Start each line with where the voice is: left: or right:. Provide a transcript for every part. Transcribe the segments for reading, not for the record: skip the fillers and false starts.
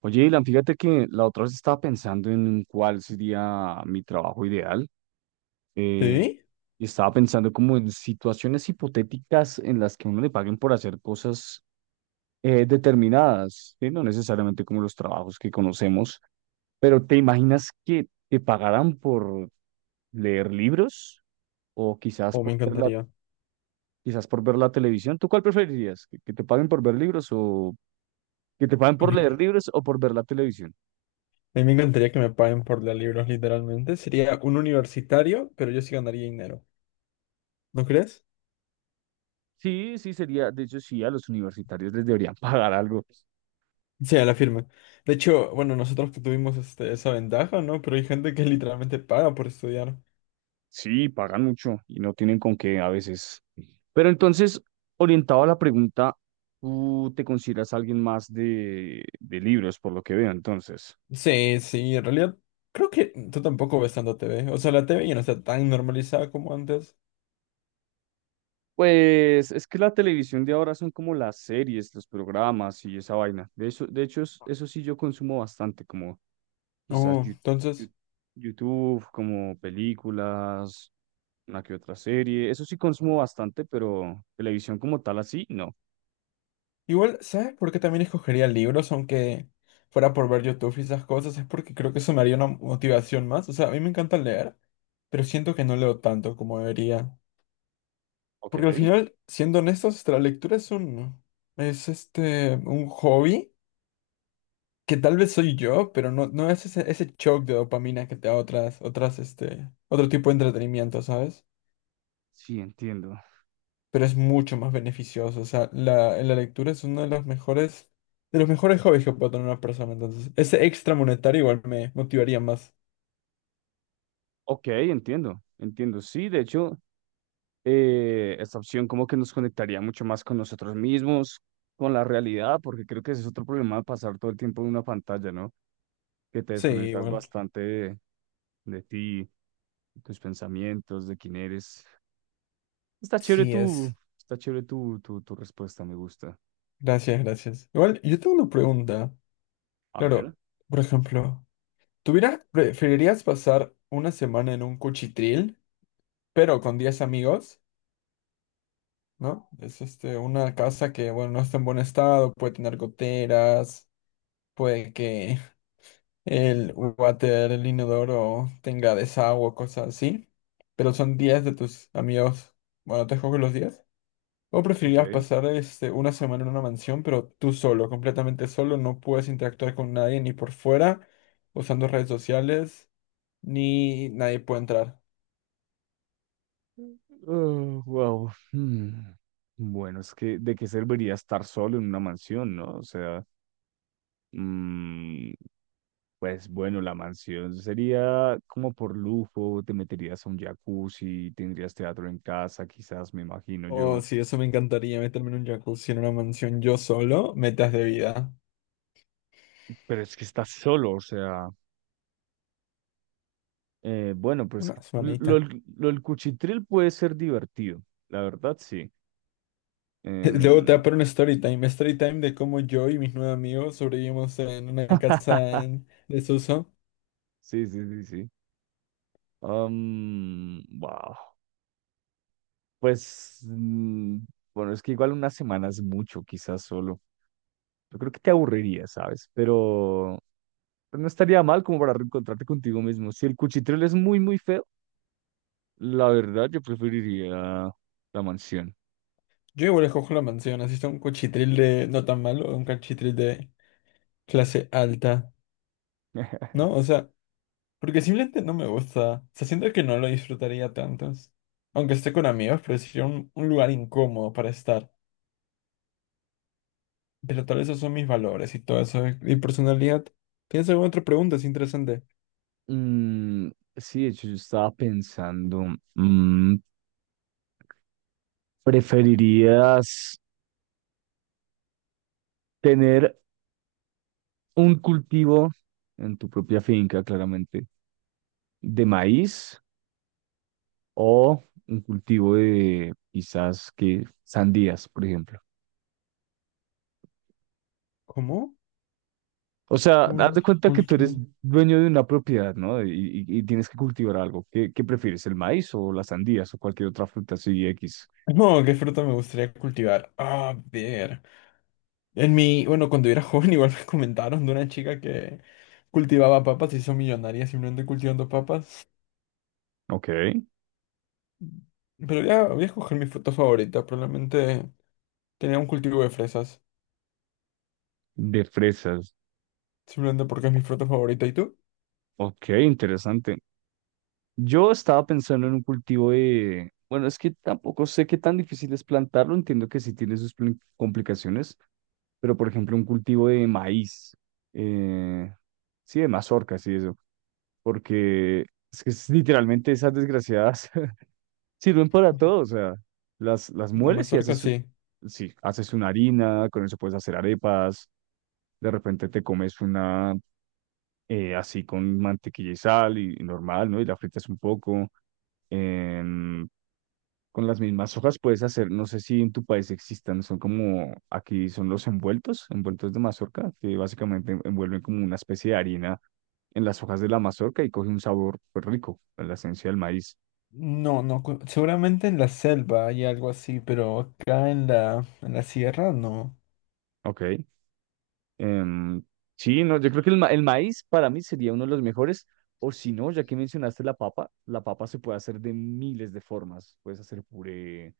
right: Oye, Ilan, fíjate que la otra vez estaba pensando en cuál sería mi trabajo ideal. eh,
left: Sí,
right: y estaba pensando como en situaciones hipotéticas en las que uno le paguen por hacer cosas determinadas, ¿sí? No necesariamente como los trabajos que conocemos, pero ¿te imaginas que te pagaran por leer libros o quizás
left: o me
right: por ver la,
left: encantaría.
right: quizás por ver la televisión? ¿Tú cuál preferirías? ¿Que te paguen por ver libros o que te paguen
left: A
right: por
left: mí
right: leer
left: me...
right: libros o por ver la televisión?
left: A mí me encantaría que me paguen por leer libros, literalmente. Sería un universitario, pero yo sí ganaría dinero. ¿No crees?
right: Sí, sí, sería, de hecho, sí, a los universitarios les deberían pagar algo.
left: Sí, a la firma. De hecho, bueno, nosotros tuvimos esa ventaja, ¿no? Pero hay gente que literalmente paga por estudiar.
right: Sí, pagan mucho y no tienen con qué a veces. Pero entonces, orientado a la pregunta, tú te consideras alguien más de libros, por lo que veo, entonces.
left: Sí, sí, en realidad creo que tú tampoco ves tanta TV. O sea, la TV ya no está tan normalizada como antes.
right: Pues es que la televisión de ahora son como las series, los programas y esa vaina. De eso, de hecho, eso sí yo consumo bastante, como Quizás
left: Oh,
right: Yu-
left: entonces.
right: Yu- YouTube, como películas, una que otra serie. Eso sí consumo bastante, pero televisión como tal así, no.
left: Igual, ¿sabes por qué también escogería libros, aunque fuera por ver YouTube y esas cosas? Es porque creo que eso me haría una motivación más. O sea, a mí me encanta leer, pero siento que no leo tanto como debería.
right: Ok.
left: Porque al final, siendo honestos, la lectura es un hobby que tal vez soy yo, pero no es ese shock de dopamina que te da otro tipo de entretenimiento, ¿sabes?
right: Sí, entiendo.
left: Pero es mucho más beneficioso. O sea, la lectura es uno de los mejores hobbies que puede tener una persona. Entonces, ese extra monetario igual me motivaría más.
right: Ok, entiendo, entiendo. Sí, de hecho, esta opción como que nos conectaría mucho más con nosotros mismos, con la realidad, porque creo que ese es otro problema de pasar todo el tiempo en una pantalla, ¿no? Que te
left: Sí,
right: desconectas
left: igual.
right: bastante de ti, de tus pensamientos, de quién eres. Está chévere
left: Sí,
right: tu,
left: es.
right: Está chévere tu respuesta, me gusta.
left: Gracias, gracias. Igual, yo tengo una pregunta.
right: A ver,
left: Claro, por ejemplo, preferirías pasar una semana en un cuchitril, pero con 10 amigos? ¿No? Es una casa que, bueno, no está en buen estado, puede tener goteras, puede que el water, el inodoro tenga desagüe, o cosas así, pero son días de tus amigos, bueno, te juego los días. ¿O preferirías
right: ok.
left: pasar una semana en una mansión, pero tú solo, completamente solo, no puedes interactuar con nadie ni por fuera, usando redes sociales, ni nadie puede entrar?
right: Oh, wow. Hmm. Bueno, es que ¿de qué serviría estar solo en una mansión, no? O sea, mm, pues bueno, la mansión sería como por lujo, te meterías a un jacuzzi, tendrías teatro en casa, quizás, me imagino
left: Oh,
right: yo.
left: sí, eso me encantaría, meterme en un jacuzzi en una mansión yo solo, metas de vida.
right: Pero es que estás solo, o sea, bueno, pues
left: Una
right: lo, lo,
left: semanita.
right: lo- el cuchitril puede ser divertido, la verdad, sí.
left: Luego te
right: Em,
left: va a poner un story time de cómo yo y mis nueve amigos sobrevivimos en una casa en desuso.
right: Sí, sí, sí, sí. Wow. Pues, mm, bueno, es que igual una semana es mucho, quizás solo. Yo creo que te aburriría, ¿sabes? Pero no estaría mal como para reencontrarte contigo mismo. Si el cuchitril es muy, muy feo, la verdad yo preferiría la mansión.
left: Yo igual escojo la mansión, así está un cuchitril de no tan malo, un cuchitril de clase alta, ¿no? O sea, porque simplemente no me gusta. O sea, siento que no lo disfrutaría tanto. Aunque esté con amigos, pero sería un lugar incómodo para estar. Pero tal vez esos son mis valores y todo eso, y personalidad. ¿Tienes alguna otra pregunta? Es interesante.
right: Mm, sí, de hecho, yo estaba pensando, mm, ¿preferirías tener un cultivo en tu propia finca, claramente? De maíz o un cultivo de quizás que sandías, por ejemplo.
left: ¿Cómo?
right: O sea, haz
left: Un
right: de cuenta que tú eres
left: último.
right: dueño de una propiedad, ¿no? Y tienes que cultivar algo. ¿Qué prefieres, el maíz o las sandías o cualquier otra fruta así X?
left: No, ¿qué fruta me gustaría cultivar? Ah, a ver. En mi, bueno, cuando era joven igual me comentaron de una chica que cultivaba papas y hizo millonaria simplemente cultivando papas.
right: Ok.
left: Pero voy a escoger mi fruta favorita. Probablemente tenía un cultivo de fresas.
right: De fresas.
left: Simplemente porque es mi fruta favorita. ¿Y tú?
right: Ok, interesante. Yo estaba pensando en un cultivo de... Bueno, es que tampoco sé qué tan difícil es plantarlo. Entiendo que sí tiene sus complicaciones. Pero por ejemplo un cultivo de maíz, eh, sí, de mazorcas y eso, porque es que es literalmente esas desgraciadas sirven para todo, o sea, las
left: La
right: mueles y
left: mazorca
right: haces,
left: sí.
right: sí, haces una harina, con eso puedes hacer arepas, de repente te comes una así con mantequilla y sal y normal, ¿no? Y la fritas un poco. em, Con las mismas hojas puedes hacer, no sé si en tu país existan, son como, aquí son los envueltos, envueltos de mazorca, que básicamente envuelven como una especie de harina en las hojas de la mazorca y coge un sabor pues, rico, en la esencia del maíz.
left: No, no. Seguramente en la selva hay algo así, pero acá en la sierra no.
right: Ok. em, sí, no, yo creo que el maíz para mí sería uno de los mejores, o si no, ya que mencionaste la papa se puede hacer de miles de formas. Puedes hacer puré,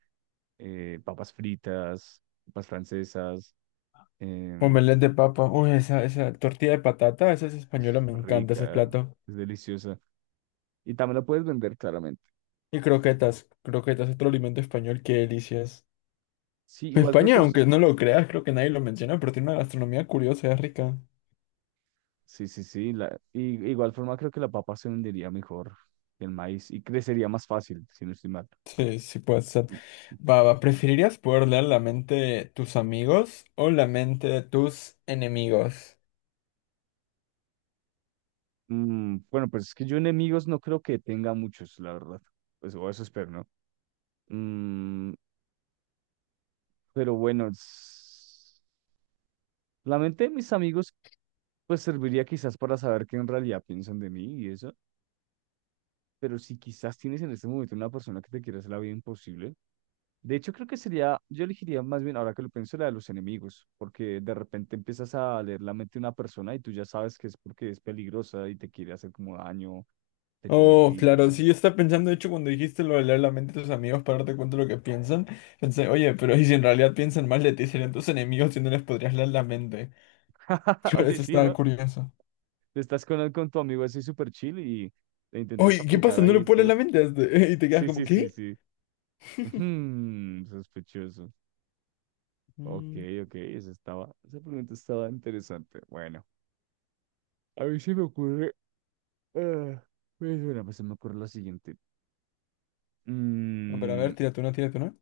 right: papas fritas, papas francesas, em,
left: Omelette de papa. Uy, esa tortilla de patata, esa es española, me encanta ese
right: rica,
left: plato.
right: es deliciosa. Y también lo puedes vender claramente.
left: Y croquetas, croquetas, otro alimento español qué delicias.
right: Sí, igual creo
left: España,
right: que es,
left: aunque no lo creas, creo que nadie lo menciona, pero tiene una gastronomía curiosa, es rica.
right: sí, sí, sí. La, y, igual forma creo que la papa se vendería mejor que el maíz y crecería más fácil, si no estoy mal.
left: Sí, sí puede ser. Va, va, ¿preferirías poder leer la mente de tus amigos o la mente de tus enemigos?
right: Bueno, pues es que yo enemigos no creo que tenga muchos, la verdad. Pues o eso espero, ¿no? Mm, pero bueno, la mente de mis amigos pues serviría quizás para saber qué en realidad piensan de mí y eso. Pero si quizás tienes en este momento una persona que te quiere hacer la vida imposible, de hecho, creo que sería, yo elegiría más bien, ahora que lo pienso, la de los enemigos, porque de repente empiezas a leer la mente de una persona y tú ya sabes que es porque es peligrosa y te quiere hacer como daño, te tiene
left: Oh, claro,
right: envidia.
left: sí, yo estaba pensando, de hecho, cuando dijiste lo de leer la mente de tus amigos para darte cuenta de lo que piensan, pensé, oye, pero ¿y si en realidad piensan mal de ti, serían tus enemigos y no les podrías leer la mente?
right: Oye,
left: Eso
right: sí,
left: estaba
right: ¿no?
left: curioso.
right: Estás con tu amigo así súper chill y le intentas
left: Oye, ¿qué
right: aplicar
left: pasa? ¿No
right: ahí
left: le
right: el
left: puedes
right: poder.
left: leer la mente a este? Y te quedas
right: Sí,
left: como,
right: sí, sí,
left: ¿qué?
right: sí. Ujú, sospechoso. Ok,
left: Mm.
right: ok, esa estaba, esa pregunta estaba interesante. Bueno, a ver si me ocurre, ah, pues bueno, pues se me ocurre lo siguiente.
left: A
right: Mm,
left: ver, tírate una, tírate una.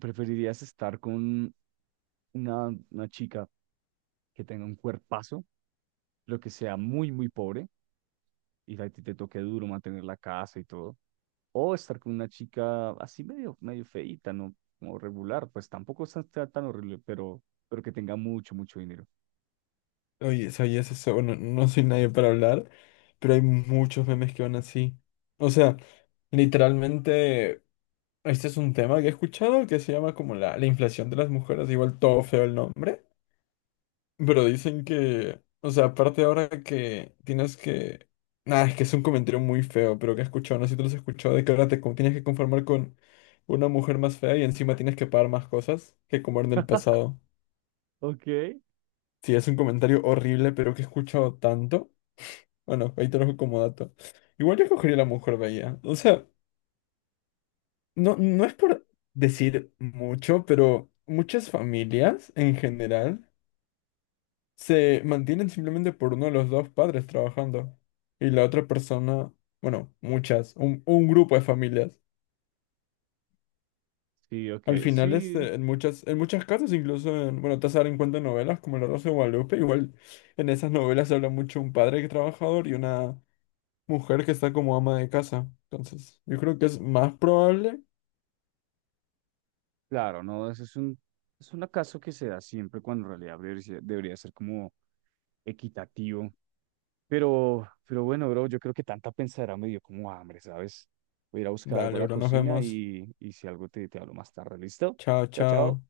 right: ¿Preferirías estar con una chica que tenga un cuerpazo, lo que sea muy, muy pobre, y a ti te toque duro mantener la casa y todo? ¿O estar con una chica así medio, medio feíta, no como regular? Pues tampoco está tan horrible, pero que tenga mucho, mucho dinero.
left: Oye, ¿sabías eso? Bueno, no soy nadie para hablar, pero hay muchos memes que van así. O sea, literalmente, este es un tema que he escuchado que se llama como la inflación de las mujeres, igual todo feo el nombre, pero dicen que, o sea, aparte ahora que tienes que... Nada, es que es un comentario muy feo, pero que he escuchado, no sé si tú lo has escuchado, de que ahora tienes que conformar con una mujer más fea y encima tienes que pagar más cosas que como en el pasado.
right: Ok,
left: Sí, es un comentario horrible, pero que he escuchado tanto. Bueno, ahí te lo dejo como dato. Igual yo escogería la mujer bella. O sea, no es por decir mucho, pero muchas familias en general se mantienen simplemente por uno de los dos padres trabajando. Y la otra persona, bueno, un grupo de familias.
right: sí, ok,
left: Al final,
right: sí,
left: en muchas casas, incluso en, bueno, te vas a dar en cuenta en novelas como La Rosa de Guadalupe, igual en esas novelas se habla mucho un padre trabajador y una mujer que está como ama de casa. Entonces, yo creo que es más probable.
right: claro, no, eso es un acaso que se da siempre cuando en realidad debería ser como equitativo. Pero bueno, bro, yo creo que tanta pensadera me dio como hambre, ¿sabes? Voy a ir a buscar algo a
left: Dale,
right: la
left: bro, nos
right: cocina
left: vemos.
right: y si algo te hablo más tarde, ¿listo?
left: Chao,
right: Chao, chao.
left: chao.